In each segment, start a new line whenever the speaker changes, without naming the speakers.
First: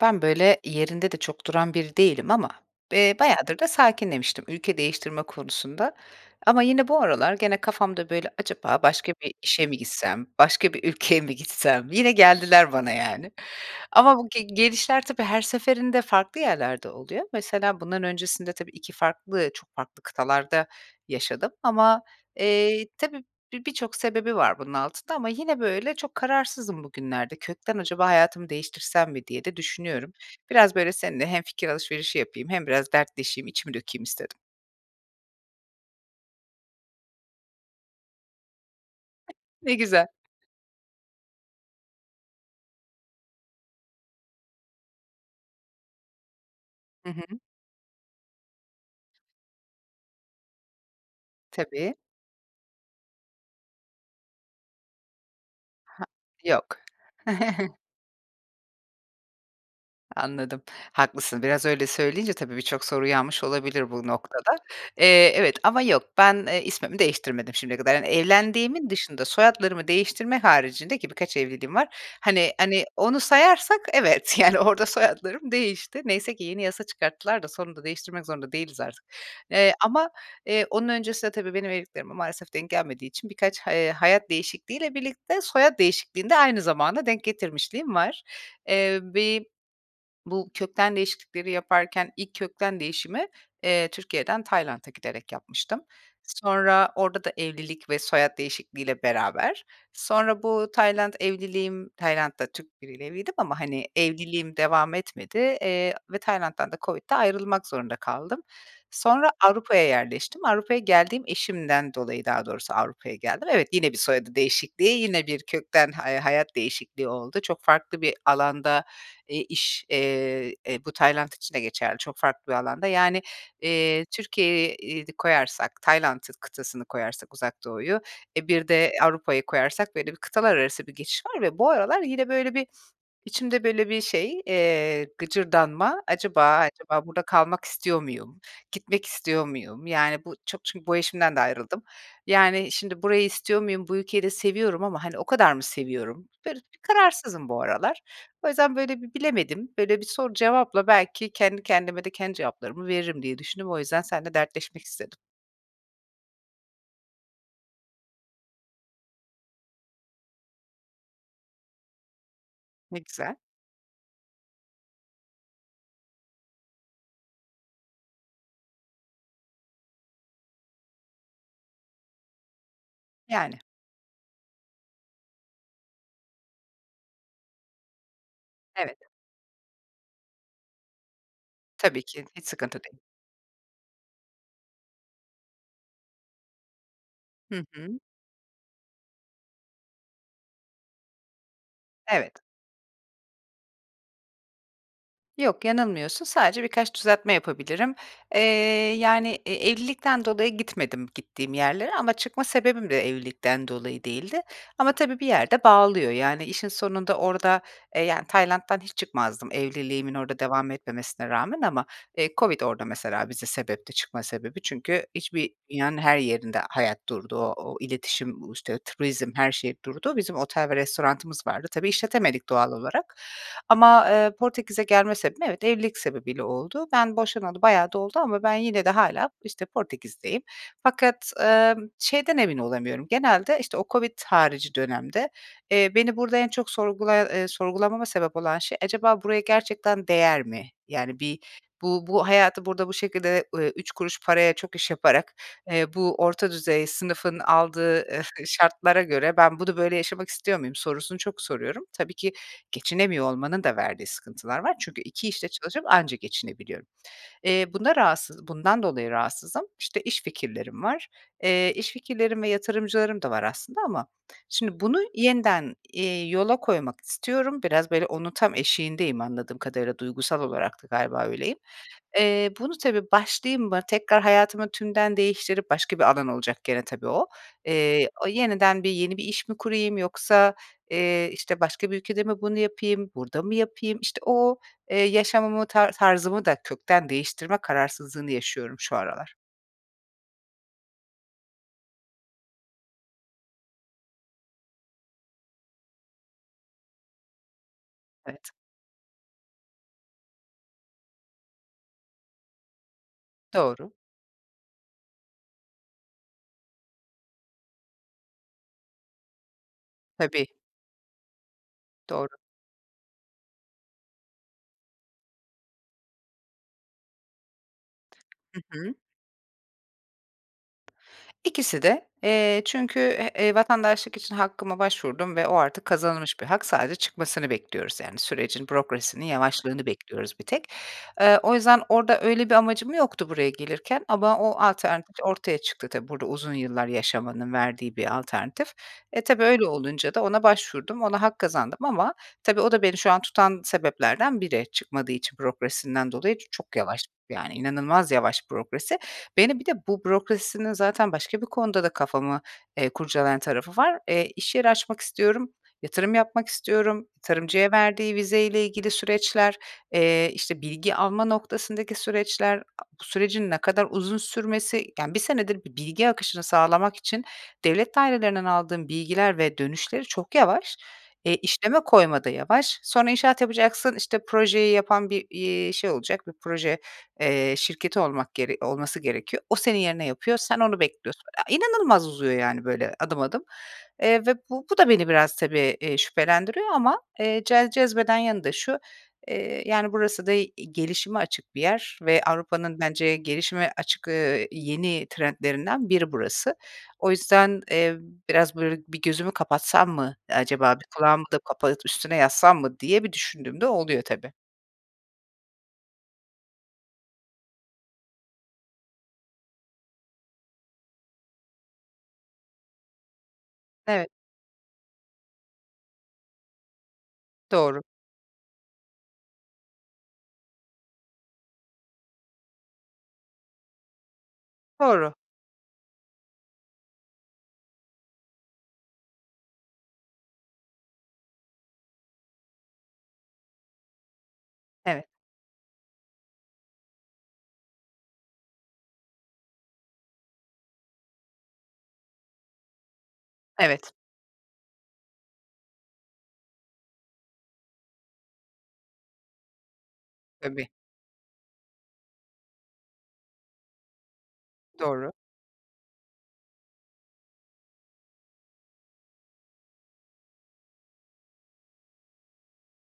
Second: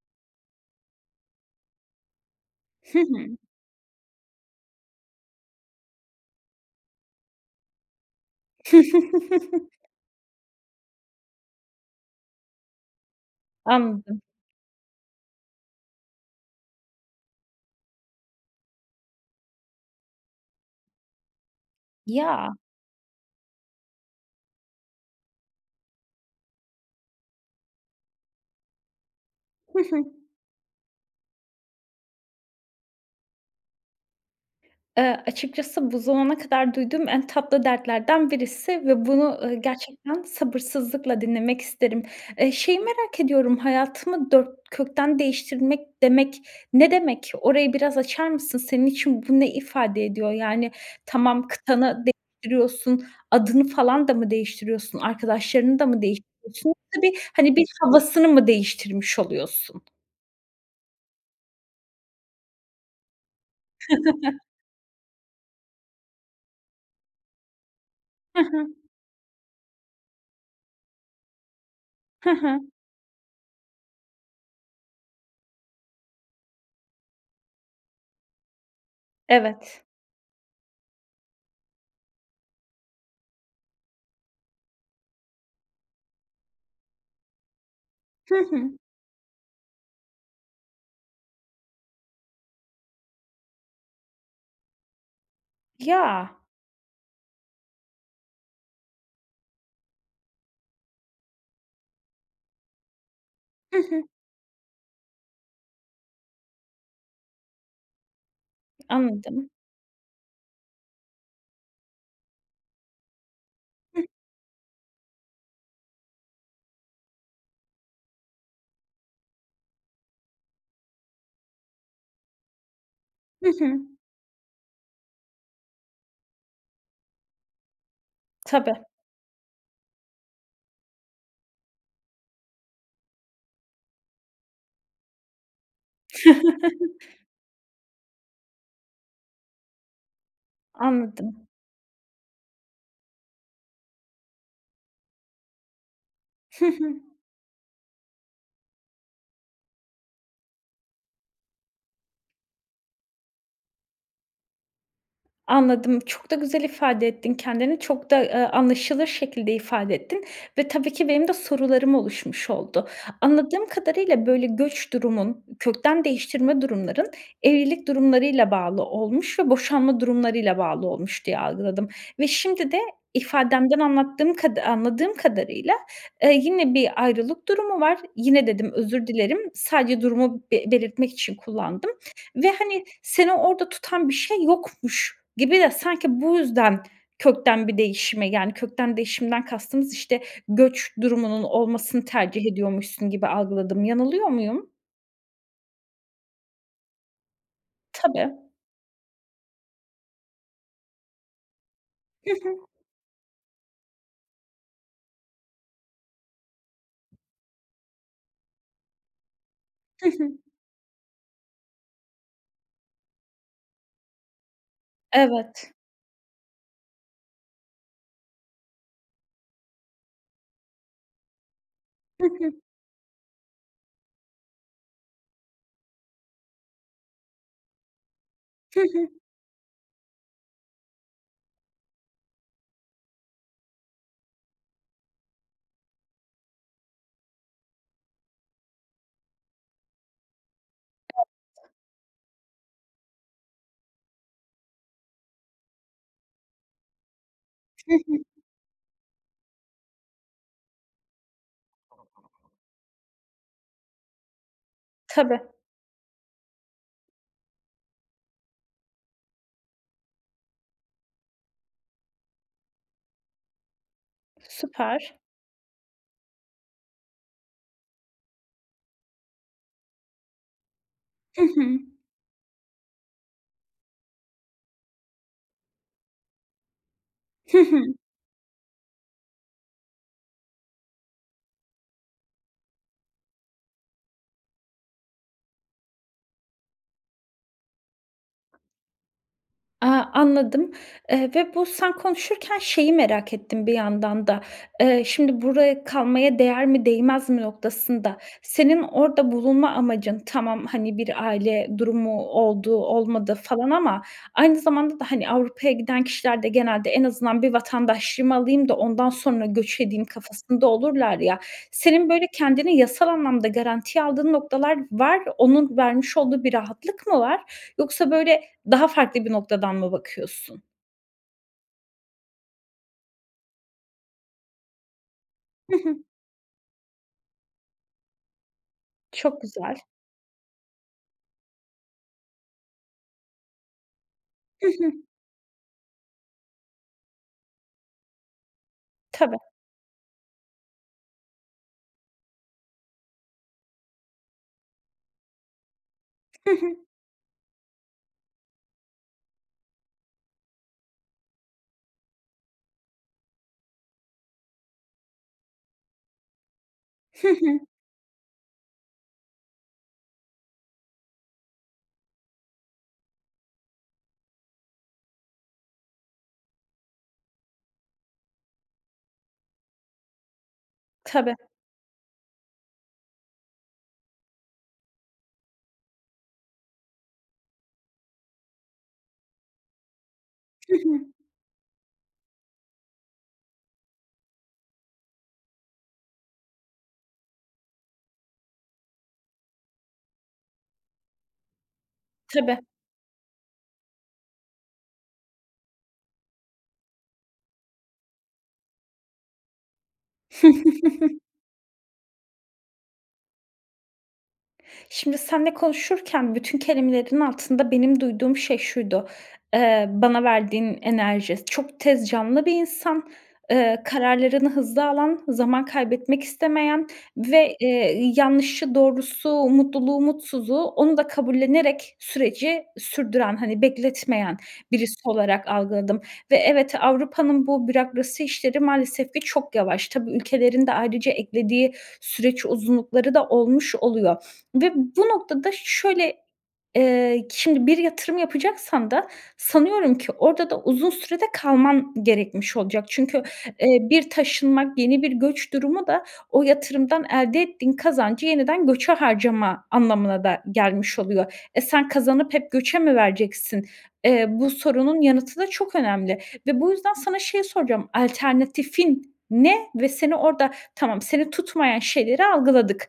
Ben, böyle, yerinde de çok duran biri değilim ama,
Hı
eee,
hı.
bayağıdır da sakinlemiştim ülke değiştirme konusunda. Ama yine bu aralar gene kafamda, böyle: "Acaba başka bir işe mi gitsem? Başka bir ülkeye mi gitsem?" Yine geldiler bana, yani. Ama
Anladım.
bu ge gelişler tabii her seferinde farklı yerlerde oluyor. Mesela bundan öncesinde tabii, 2 farklı, çok farklı kıtalarda yaşadım. Ama,
Ya.
eee, tabii, bi birçok sebebi var bunun altında ama yine, böyle, çok kararsızım bugünlerde. “Kökten acaba hayatımı değiştirsem mi?” diye de
Hı hı.
düşünüyorum. Biraz, böyle, seninle hem fikir alışverişi yapayım hem biraz dertleşeyim içimi dökeyim istedim.
Eee, açıkçası bu zamana kadar duyduğum en tatlı dertlerden birisi ve bunu, ııı,
Ne güzel.
gerçekten sabırsızlıkla dinlemek isterim. Eee, şeyi merak ediyorum: "Hayatımı dört kökten değiştirmek" demek ne
Hı
demek?
hı.
Orayı biraz açar mısın? Senin için bu ne ifade ediyor? Yani, tamam,
Tabii.
kıtanı değiştiriyorsun. Adını falan da mı değiştiriyorsun? Arkadaşlarını da mı
Ha,
değiştiriyorsun? [unintelligible]
yok.
bir, hani, bir havasını mı değiştirmiş oluyorsun?
Anladım. Haklısın. Biraz öyle söyleyince tabii, birçok soru uyanmış olabilir bu noktada. Eee, evet. Ama yok, ben, eee, ismimi değiştirmedim şimdiye kadar. Yani,
Hı hı.
evlendiğimin dışında, soyadlarımı değiştirme haricinde, ki birkaç evliliğim var,
Hı
hani
hı.
hani, onu sayarsak evet, yani, orada soyadlarım değişti. Neyse ki yeni yasa çıkarttılar da sonunda değiştirmek zorunda değiliz artık. Eee
Evet.
ama, eee, onun öncesinde tabii benim evliliklerime maalesef denk gelmediği için birkaç he hayat değişikliğiyle birlikte, soyad değişikliğini de aynı zamana denk getirmişliğim var.
Hı hı.
Eee, bir bu kökten değişiklikleri yaparken ilk kökten değişimi, eee, Türkiye’den Tayland’a giderek yapmıştım.
Ya!
Sonra orada da evlilik ve soyad değişikliğiyle beraber, sonra bu Tayland evliliğim, Tayland’da Türk biriyle evliydim ama,
Hı
hani,
hı.
evliliğim devam etmedi, eee, ve Tayland’dan da COVID'de ayrılmak zorunda kaldım. Sonra
Anladım.
Avrupa’ya yerleştim. Avrupa’ya geldim, eşimden dolayı daha doğrusu Avrupa’ya geldim. Evet, yine bir
Hıh.
soyadı değişikliği, yine bir kökten ha eee, hayat değişikliği oldu. Çok farklı bir alanda, eee, iş, eee, e, bu Tayland için de geçerli, çok farklı bir alanda. Yani,
Hı hı.
eee, Türkiye'yi de koyarsak, Tayland’ı kıtasını koyarsak Uzak Doğu’yu, e, bir
Tabii.
de Avrupa’yı koyarsak, böyle, bir kıtalar arası bir geçiş var ve bu aralar yine böyle bir içimde böyle bir şey, eee, gıcırdanma: “Acaba acaba burada kalmak istiyor muyum? Gitmek istiyor muyum?” Yani, bu çok çün bu eşimden de
Anladım.
ayrıldım. Yani, şimdi burayı istiyor muyum? Bu ülkeyi de seviyorum ama, hani, o kadar mı seviyorum? [unintelligible] Bir
Hı hı.
kararsızım bu aralar. O yüzden, böyle, bir bilemedim. Böyle, bir soru cevapla belki kendi kendime de kendi cevaplarımı veririm diye düşündüm. O yüzden senle dertleşmek istedim.
Anladım. Çok da güzel ifade ettin kendini. Çok da, eee, anlaşılır şekilde ifade ettin ve tabii ki benim de sorularım oluşmuş oldu.
Ne güzel.
Anladığım kadarıyla, böyle, göç durumun, kökten değiştirme durumların, evlilik durumlarıyla bağlı olmuş ve boşanma durumlarıyla bağlı olmuş, diye algıladım ve şimdi de
Yani.
ifadenden anlattığım kada anladığım kadarıyla, eee, yine bir ayrılık durumu var. "Yine" dedim,
Evet.
özür dilerim. Sadece durumu be belirtmek için kullandım
Tabii ki. Hiç
ve,
sıkıntı
hani,
değil.
seni orada tutan bir şey yokmuş gibi de sanki bu yüzden
Hı
kökten bir
hı.
değişime, yani, kökten değişimden kastımız, işte, göç durumunun olmasını
Evet.
tercih ediyormuşsun gibi algıladım. Yanılıyor muyum?
Yok, yanılmıyorsun. Sadece birkaç düzeltme yapabilirim.
Tabii.
Eee, yani, e evlilikten dolayı gitmedim, gittiğim yerlere. Ama
Hı
çıkma
hı.
sebebim de evlilikten dolayı değildi. Ama tabii bir yerde bağlıyor. Yani, işin sonunda orada e, yani, Tayland'dan hiç çıkmazdım,
Hı
evliliğimin
hı.
orada devam etmemesine rağmen ama, eee, Covid orada mesela bize sebepti, çıkma sebebi. Çünkü hiçbir
Evet.
dünyanın her yerinde hayat durdu. O o iletişim, u işte turizm, her şey durdu. Bizim otel ve restoranımız vardı. Tabii
Hı
işletemedik
hı.
doğal olarak. Ama, eee, Portekiz'e gelme sebebim, evet, evlilik sebebiyle oldu. Ben boşanalı bayağı da oldu ama ben
Hı
yine de
hı.
hâlâ, işte, Portekiz'deyim. Fakat, emm, şeyden emin olamıyorum, genelde, işte, o Covid harici dönemde, eee, beni burada en çok sorgulaya eee, sorgulamama sebep olan şey, acaba buraya gerçekten değer mi? Yani, bir,
[unintelligible]
“Bu bu hayatı burada bu şekilde, eee, 3 kuruş paraya çok iş yaparak, eee, bu orta düzey sınıfın
Hı
aldığı,
hı.
eee, şartlara göre ben bunu böyle yaşamak istiyor muyum” sorusunu çok soruyorum. Tabii ki geçinemiyor olmanın da verdiği sıkıntılar var. Çünkü 2
Tabii.
işte çalışıp anca geçinebiliyorum. Eee, bunda rahatsız bundan dolayı rahatsızım. İşte, iş fikirlerim var. Eee, iş fikirlerim ve yatırımcılarım da var aslında ama şimdi bunu
Süper.
yeniden, iii, yola koymak istiyorum. Biraz, böyle, onun tam eşiğindeyim, anladığım kadarıyla duygusal olarak da galiba
Hı
öyleyim.
hı.
Eee, bunu, tabii, başlayayım mı tekrar hayatımı tümden değiştirip başka bir alan olacak gene tabii o.
Hı hı.
Eee, o yeniden bir yeni bir iş mi kurayım? Yoksa, eee, işte, başka bir ülkede mi bunu yapayım, burada mı yapayım? İşte, o, eee, yaşamımı, tar tarzımı da kökten değiştirme kararsızlığını yaşıyorum şu aralar.
A, anladım, eee, ve bu, sen konuşurken şeyi merak ettim bir yandan da. Eee, şimdi, buraya kalmaya değer mi, değmez mi noktasında,
Evet.
senin orada bulunma amacın, tamam, hani, bir aile durumu oldu, olmadı falan
Doğru.
ama aynı zamanda da hani Avrupa'ya giden kişiler de genelde “en azından bir vatandaşlığımı alayım da, ondan sonra göç edeyim“
Tabii.
kafasında olurlar, ya, senin böyle
Doğru.
kendini yasal anlamda garantiye aldığın noktalar var. Onun vermiş olduğu bir rahatlık mı var? Yoksa, böyle,
Hı
daha
hı.
farklı bir noktadan mı bakıyorsun?
İkisi de. Eee, çünkü, e e, vatandaşlık için hakkıma başvurdum ve o
Hı
artık
hı.
kazanılmış bir hak. Sadece çıkmasını bekliyoruz, yani sürecin, bürokrasinin
Çok güzel.
yavaşlığını bekliyoruz bir tek. Eee, o yüzden orada öyle bir amacım yoktu buraya gelirken ama o
Hı hı.
alternatif ortaya çıktı. Tabii, burada uzun yıllar yaşamanın verdiği bir alternatif. E
Tabii.
tabii, öyle olunca da, ona başvurdum, ona hak kazandım ama tabii o da beni şu an tutan sebeplerden biri, çıkmadığı için bürokrasisinden dolayı,
Hı
çok
hı.
yavaş, yani inanılmaz yavaş bürokrasi. Beni bir de, bu bürokrasinin zaten başka bir konuda da kafamı, eee, kurcalayan tarafı var. Eee, iş yeri açmak istiyorum, yatırım yapmak istiyorum,
Hı hı.
tarımcıya verdiği vizeyle ilgili süreçler, eee, işte, bilgi alma noktasındaki süreçler, a sürecin ne kadar uzun sürmesi, yani 1 senedir bir bilgi akışını sağlamak için devlet dairelerinden aldığım bilgiler ve dönüşleri çok yavaş. E,
Tabii.
işleme koyma da yavaş. Sonra, inşaat yapacaksın, işte, projeyi yapan bir, iii, şey olacak, bir proje, eee, şirketi olmak gere olması gerekiyor. O senin yerine yapıyor, sen
Hı
onu
hı.
bekliyorsun. E, inanılmaz uzuyor, yani böyle, adım adım. Eee, ve bu bu da beni biraz, tabii, eee, şüphelendiriyor ama, eee, ce cezbeden yanında şu; eee, yani burası da i gelişime açık bir yer ve
Tabii.
Avrupa'nın bence gelişime açık, eee, yeni trendlerinden biri burası. O yüzden, eee, biraz, böyle, “bir gözümü kapatsam mı acaba, bir kulağımı da kapatıp üstüne yatsam mı“ diye bir düşündüğüm de oluyor, tabii.
Şimdi, seninle konuşurken, bütün kelimelerin altında benim duyduğum şey şuydu, eee, bana verdiğin enerji; çok tez canlı bir insan. Eee,
Evet.
kararlarını hızlı alan, zaman kaybetmek istemeyen ve,
Doğru.
eee, ııı, yanlışı, doğrusu, mutluluğu, mutsuzu, onu da kabullenerek süreci sürdüren, hani, bekletmeyen birisi
Doğru.
olarak algıladım. Ve evet Avrupa'nın bu bürokrasi işleri maalesef ki çok yavaş. Tabii, ülkelerin de ayrıca eklediği süreç uzunlukları da olmuş oluyor ve bu
Evet.
noktada şöyle, eee, şimdi bir yatırım yapacaksan da sanıyorum ki orada da uzun sürede de kalman gerekmiş olacak. Çünkü, eee,
Evet.
bir taşınmak yeni bir göç durumu da o yatırımdan elde ettiğin kazancı yeniden göçe harcama anlamına da
Tabii.
gelmiş oluyor. E, sen kazanıp hep göçe mi vereceksin? Eee, bu sorunun
Doğru.
yanıtı da çok önemli ve bu yüzden sana şeyi soracağım: Alternatifin ne ve seni orada, tamam, seni tutmayan şeyleri algıladık,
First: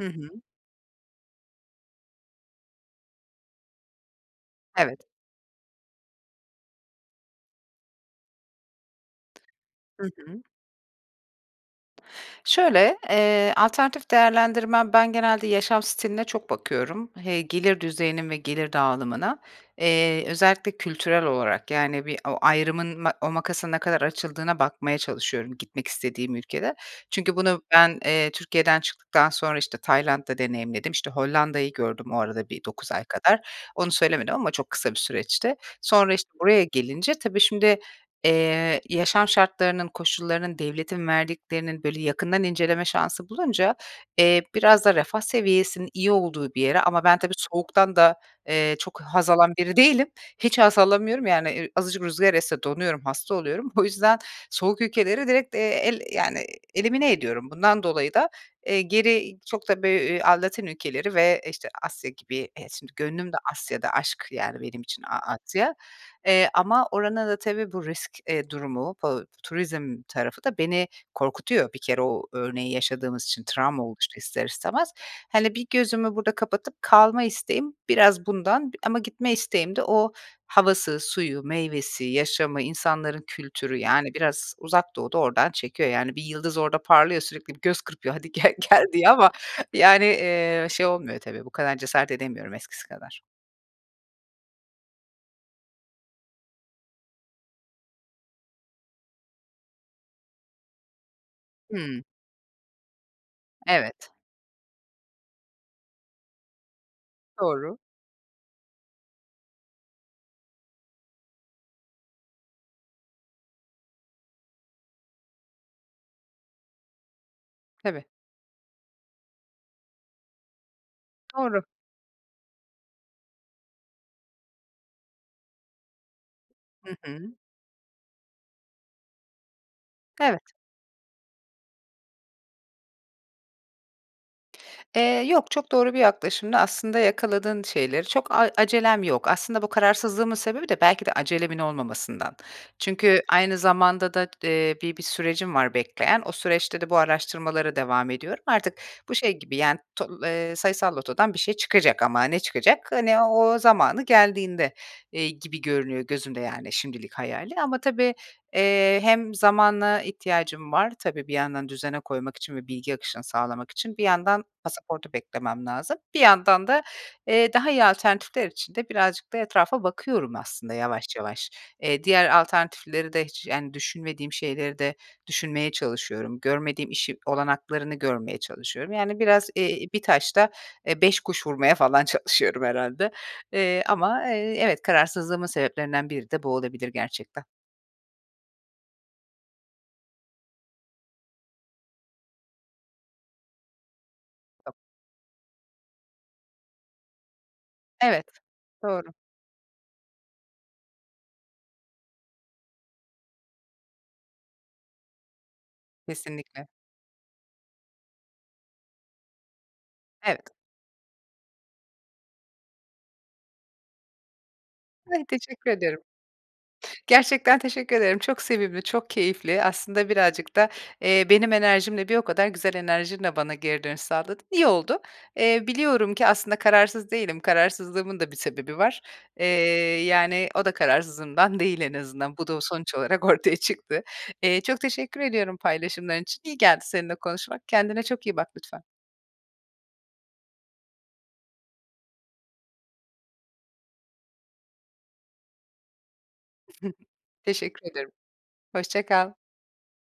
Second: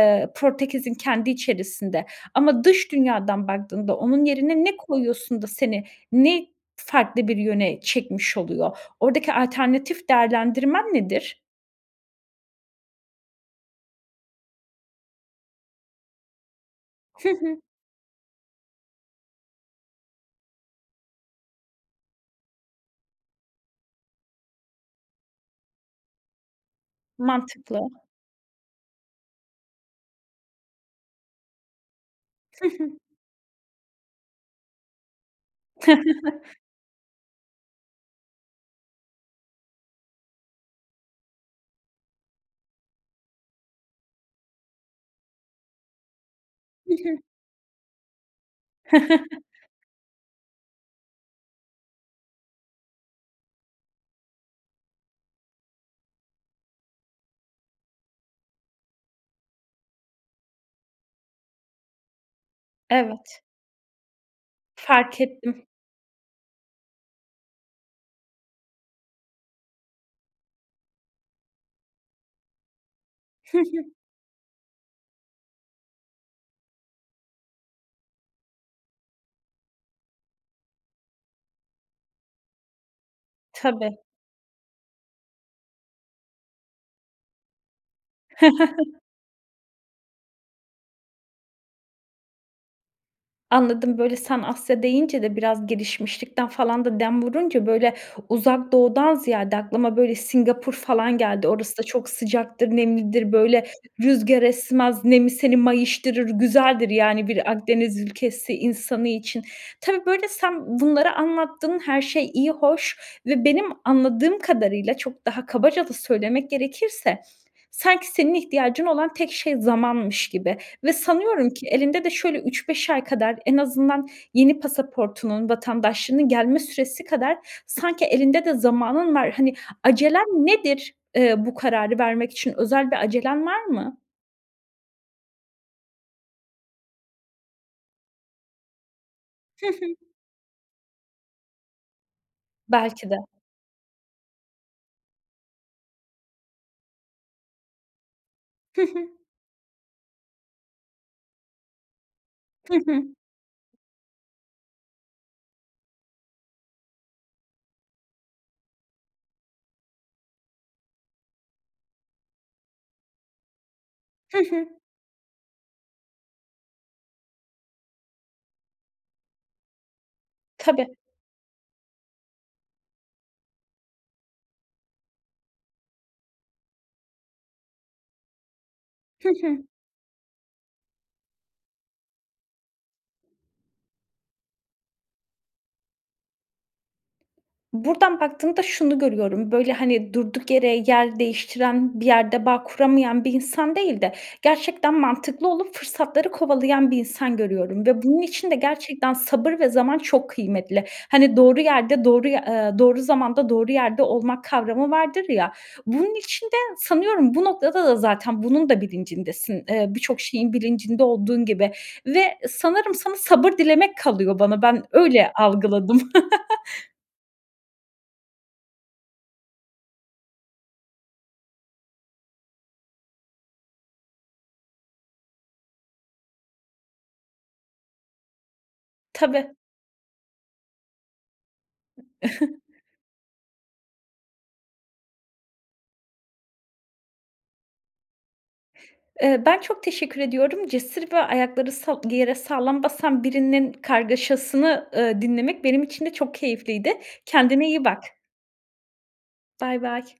Hı hı.
Portekiz'in kendi içerisinde ama dış dünyadan baktığında, onun yerine ne
Evet.
koyuyorsun da seni ne farklı bir yöne çekmiş oluyor? Oradaki
Hı
alternatif
hı.
değerlendirmen nedir?
Şöyle, eee, alternatif değerlendirmem, ben genelde yaşam stiline çok bakıyorum.
Hı
Hey
hı.
gelir düzeyine ve gelir dağılımına. Eee, özellikle kültürel olarak, yani, bir o ayrımın ma o makasın ne kadar açıldığına bakmaya çalışıyorum gitmek istediğim ülkede. Çünkü bunu
Mantıklı.
ben, eee, Türkiye'den çıktıktan sonra, işte, Tayland'da deneyimledim. İşte, Hollanda'yı gördüm o arada bir
Hı
9
hı.
ay kadar. Onu söylemedim ama çok kısa bir süreçti. Sonra, işte, buraya gelince tabii şimdi, eee, yaşam şartlarının, koşullarının, devletin verdiklerinin, böyle, yakından inceleme şansı bulunca, eee, biraz da refah seviyesinin iyi olduğu bir yere
Hı
ama
hı.
ben tabii, soğuktan da, eee, çok haz alan biri değilim. Hiç haz alamıyorum, yani, eee, azıcık rüzgâr esse donuyorum, hasta oluyorum. O yüzden soğuk ülkeleri direkt, eee, el yani, elimine ediyorum. Bundan dolayı da, eee, geri çok da bö eee, a Latin ülkeleri ve, işte, Asya gibi e, şimdi gönlüm de
Evet.
Asya'da. Aşk, yani, benim için A
Fark ettim.
Asya. Eee, ama oranın da tabii bu risk, eee, durumu, bu turizm tarafı da beni korkutuyor bir kere o örneği yaşadığımız için
Hı
travma
hı.
oluştu ister istemez. Hani, bir, gözümü burada kapatıp kalma isteğim biraz bundan, b ama gitme isteğim de o havası, suyu, meyvesi, yaşamı, insanların kültürü,
Tabii.
yani, biraz Uzak Doğu da oradan çekiyor. Yani, bir yıldız orada parlıyor sürekli bir göz kırpıyor, "Hadi, gel gel." diye ama, yani, eee, şey olmuyor tabii, bu kadar cesaret edemiyorum eskisi kadar.
Anladım. Böyle, sen "Asya" deyince de biraz gelişmişlikten falan da dem vurunca, böyle, Uzak Doğu'dan ziyade aklıma, böyle, Singapur falan geldi. Orası da
Hımm.
çok sıcaktır, nemlidir, böyle,
Evet.
rüzgar esmez. Nemi seni mayıştırır. Güzeldir, yani, bir
Doğru.
Akdeniz ülkesi insanı için. Tabii, böyle, sen bunları anlattın. Her şey iyi hoş ve benim anladığım kadarıyla, çok daha kabaca da söylemek gerekirse
Tabii.
sanki senin ihtiyacın olan tek şey zamanmış gibi ve sanıyorum
Doğru.
ki elinde de şöyle 3-5 ay kadar en azından yeni pasaportunun, vatandaşlığının gelme
Hı
süresi
hı.
kadar sanki elinde de zamanın var. Hani, acelen
Evet.
nedir? Eee, bu kararı vermek için özel bir acelen var mı?
Eee, yok. Çok doğru bir yaklaşımdı. Aslında yakaladın şeyleri, çok a acelem yok. Aslında
Hı
bu
hı.
kararsızlığımın sebebi de belki de acelemin olmamasından.
Belki
Çünkü
de.
aynı zamanda da, eee, bi bir sürecim var bekleyen. O süreçte de bu araştırmalara devam ediyorum. Artık,
Hı
bu
hı.
şey gibi, yani, to eee, sayısal lotodan bir şey çıkacak ama ne
Hı
çıkacak?
hı.
Hani, o zamanı geldiğinde, eee, gibi görünüyor gözümde, yani, şimdilik hayalî. Ama, tabii, eee, hem zamana ihtiyacım var, tabii, bir yandan düzene koymak için ve bilgi akışını sağlamak için. Bir
Hı
yandan
hı.
pasaportu beklemem lazım, bir yandan da, eee, daha iyi alternatifler için de birazcık da etrafa bakıyorum aslında
Tabii.
yavaş yavaş. Eee, diğer alternatifleri de hiç, yani, düşünmediğim şeyleri de düşünmeye çalışıyorum. Görmediğim işi olanaklarını görmeye çalışıyorum. Yani,
Hı
biraz,
hı.
eee, 1 taşta, eee, 5 kuş vurmaya falan çalışıyorum herhâlde. Eee, ama, eee, evet, kararsızlığımın sebeplerinden biri de bu olabilir gerçekten.
Buradan baktığımda, şunu görüyorum, böyle, hani, durduk yere yer değiştiren, bir yerde bağ kuramayan bir insan değil de
[unintelligible]
gerçekten mantıklı olup fırsatları kovalayan bir insan görüyorum ve bunun
Evet.
için de
Doğru.
gerçekten sabır ve zaman çok kıymetli. Hani, doğru yerde doğruy eee, doğru zamanda, doğru yerde olmak kavramı vardır, ya. Bunun için de
Kesinlikle.
sanıyorum bu noktada da zaten bunun da bilincindesin. Eee, birçok
Evet.
şeyin bilincinde olduğun gibi ve sanırım sana sabır dilemek kalıyor bana, ben
Ay,
öyle
teşekkür
algıladım.
ediyorum. Gerçekten teşekkür ederim. Çok sevimli, çok keyifli, aslında, birazcık da, eee, benim enerjimle, bir o kadar güzel enerjinle bana geri dönüş sağladın. İyi oldu. Eee, biliyorum ki aslında kararsız değilim, kararsızlığımın da bir sebebi var. Eee,
Tabii.
yani, o da kararsızlığımdan değil en azından. Bu da o sonuç olarak ortaya çıktı. Eee, çok teşekkür ediyorum paylaşımların için. İyi geldi seninle konuşmak. Kendine çok iyi bak lütfen.
Eee, ben çok teşekkür ediyorum. Cesur ve ayakları sa yere sağlam basan birinin kargaşasını, ııı, dinlemek benim için de çok keyifliydi. Kendine iyi
Teşekkür
bak.
ederim. Hoşça kal.
Baybay.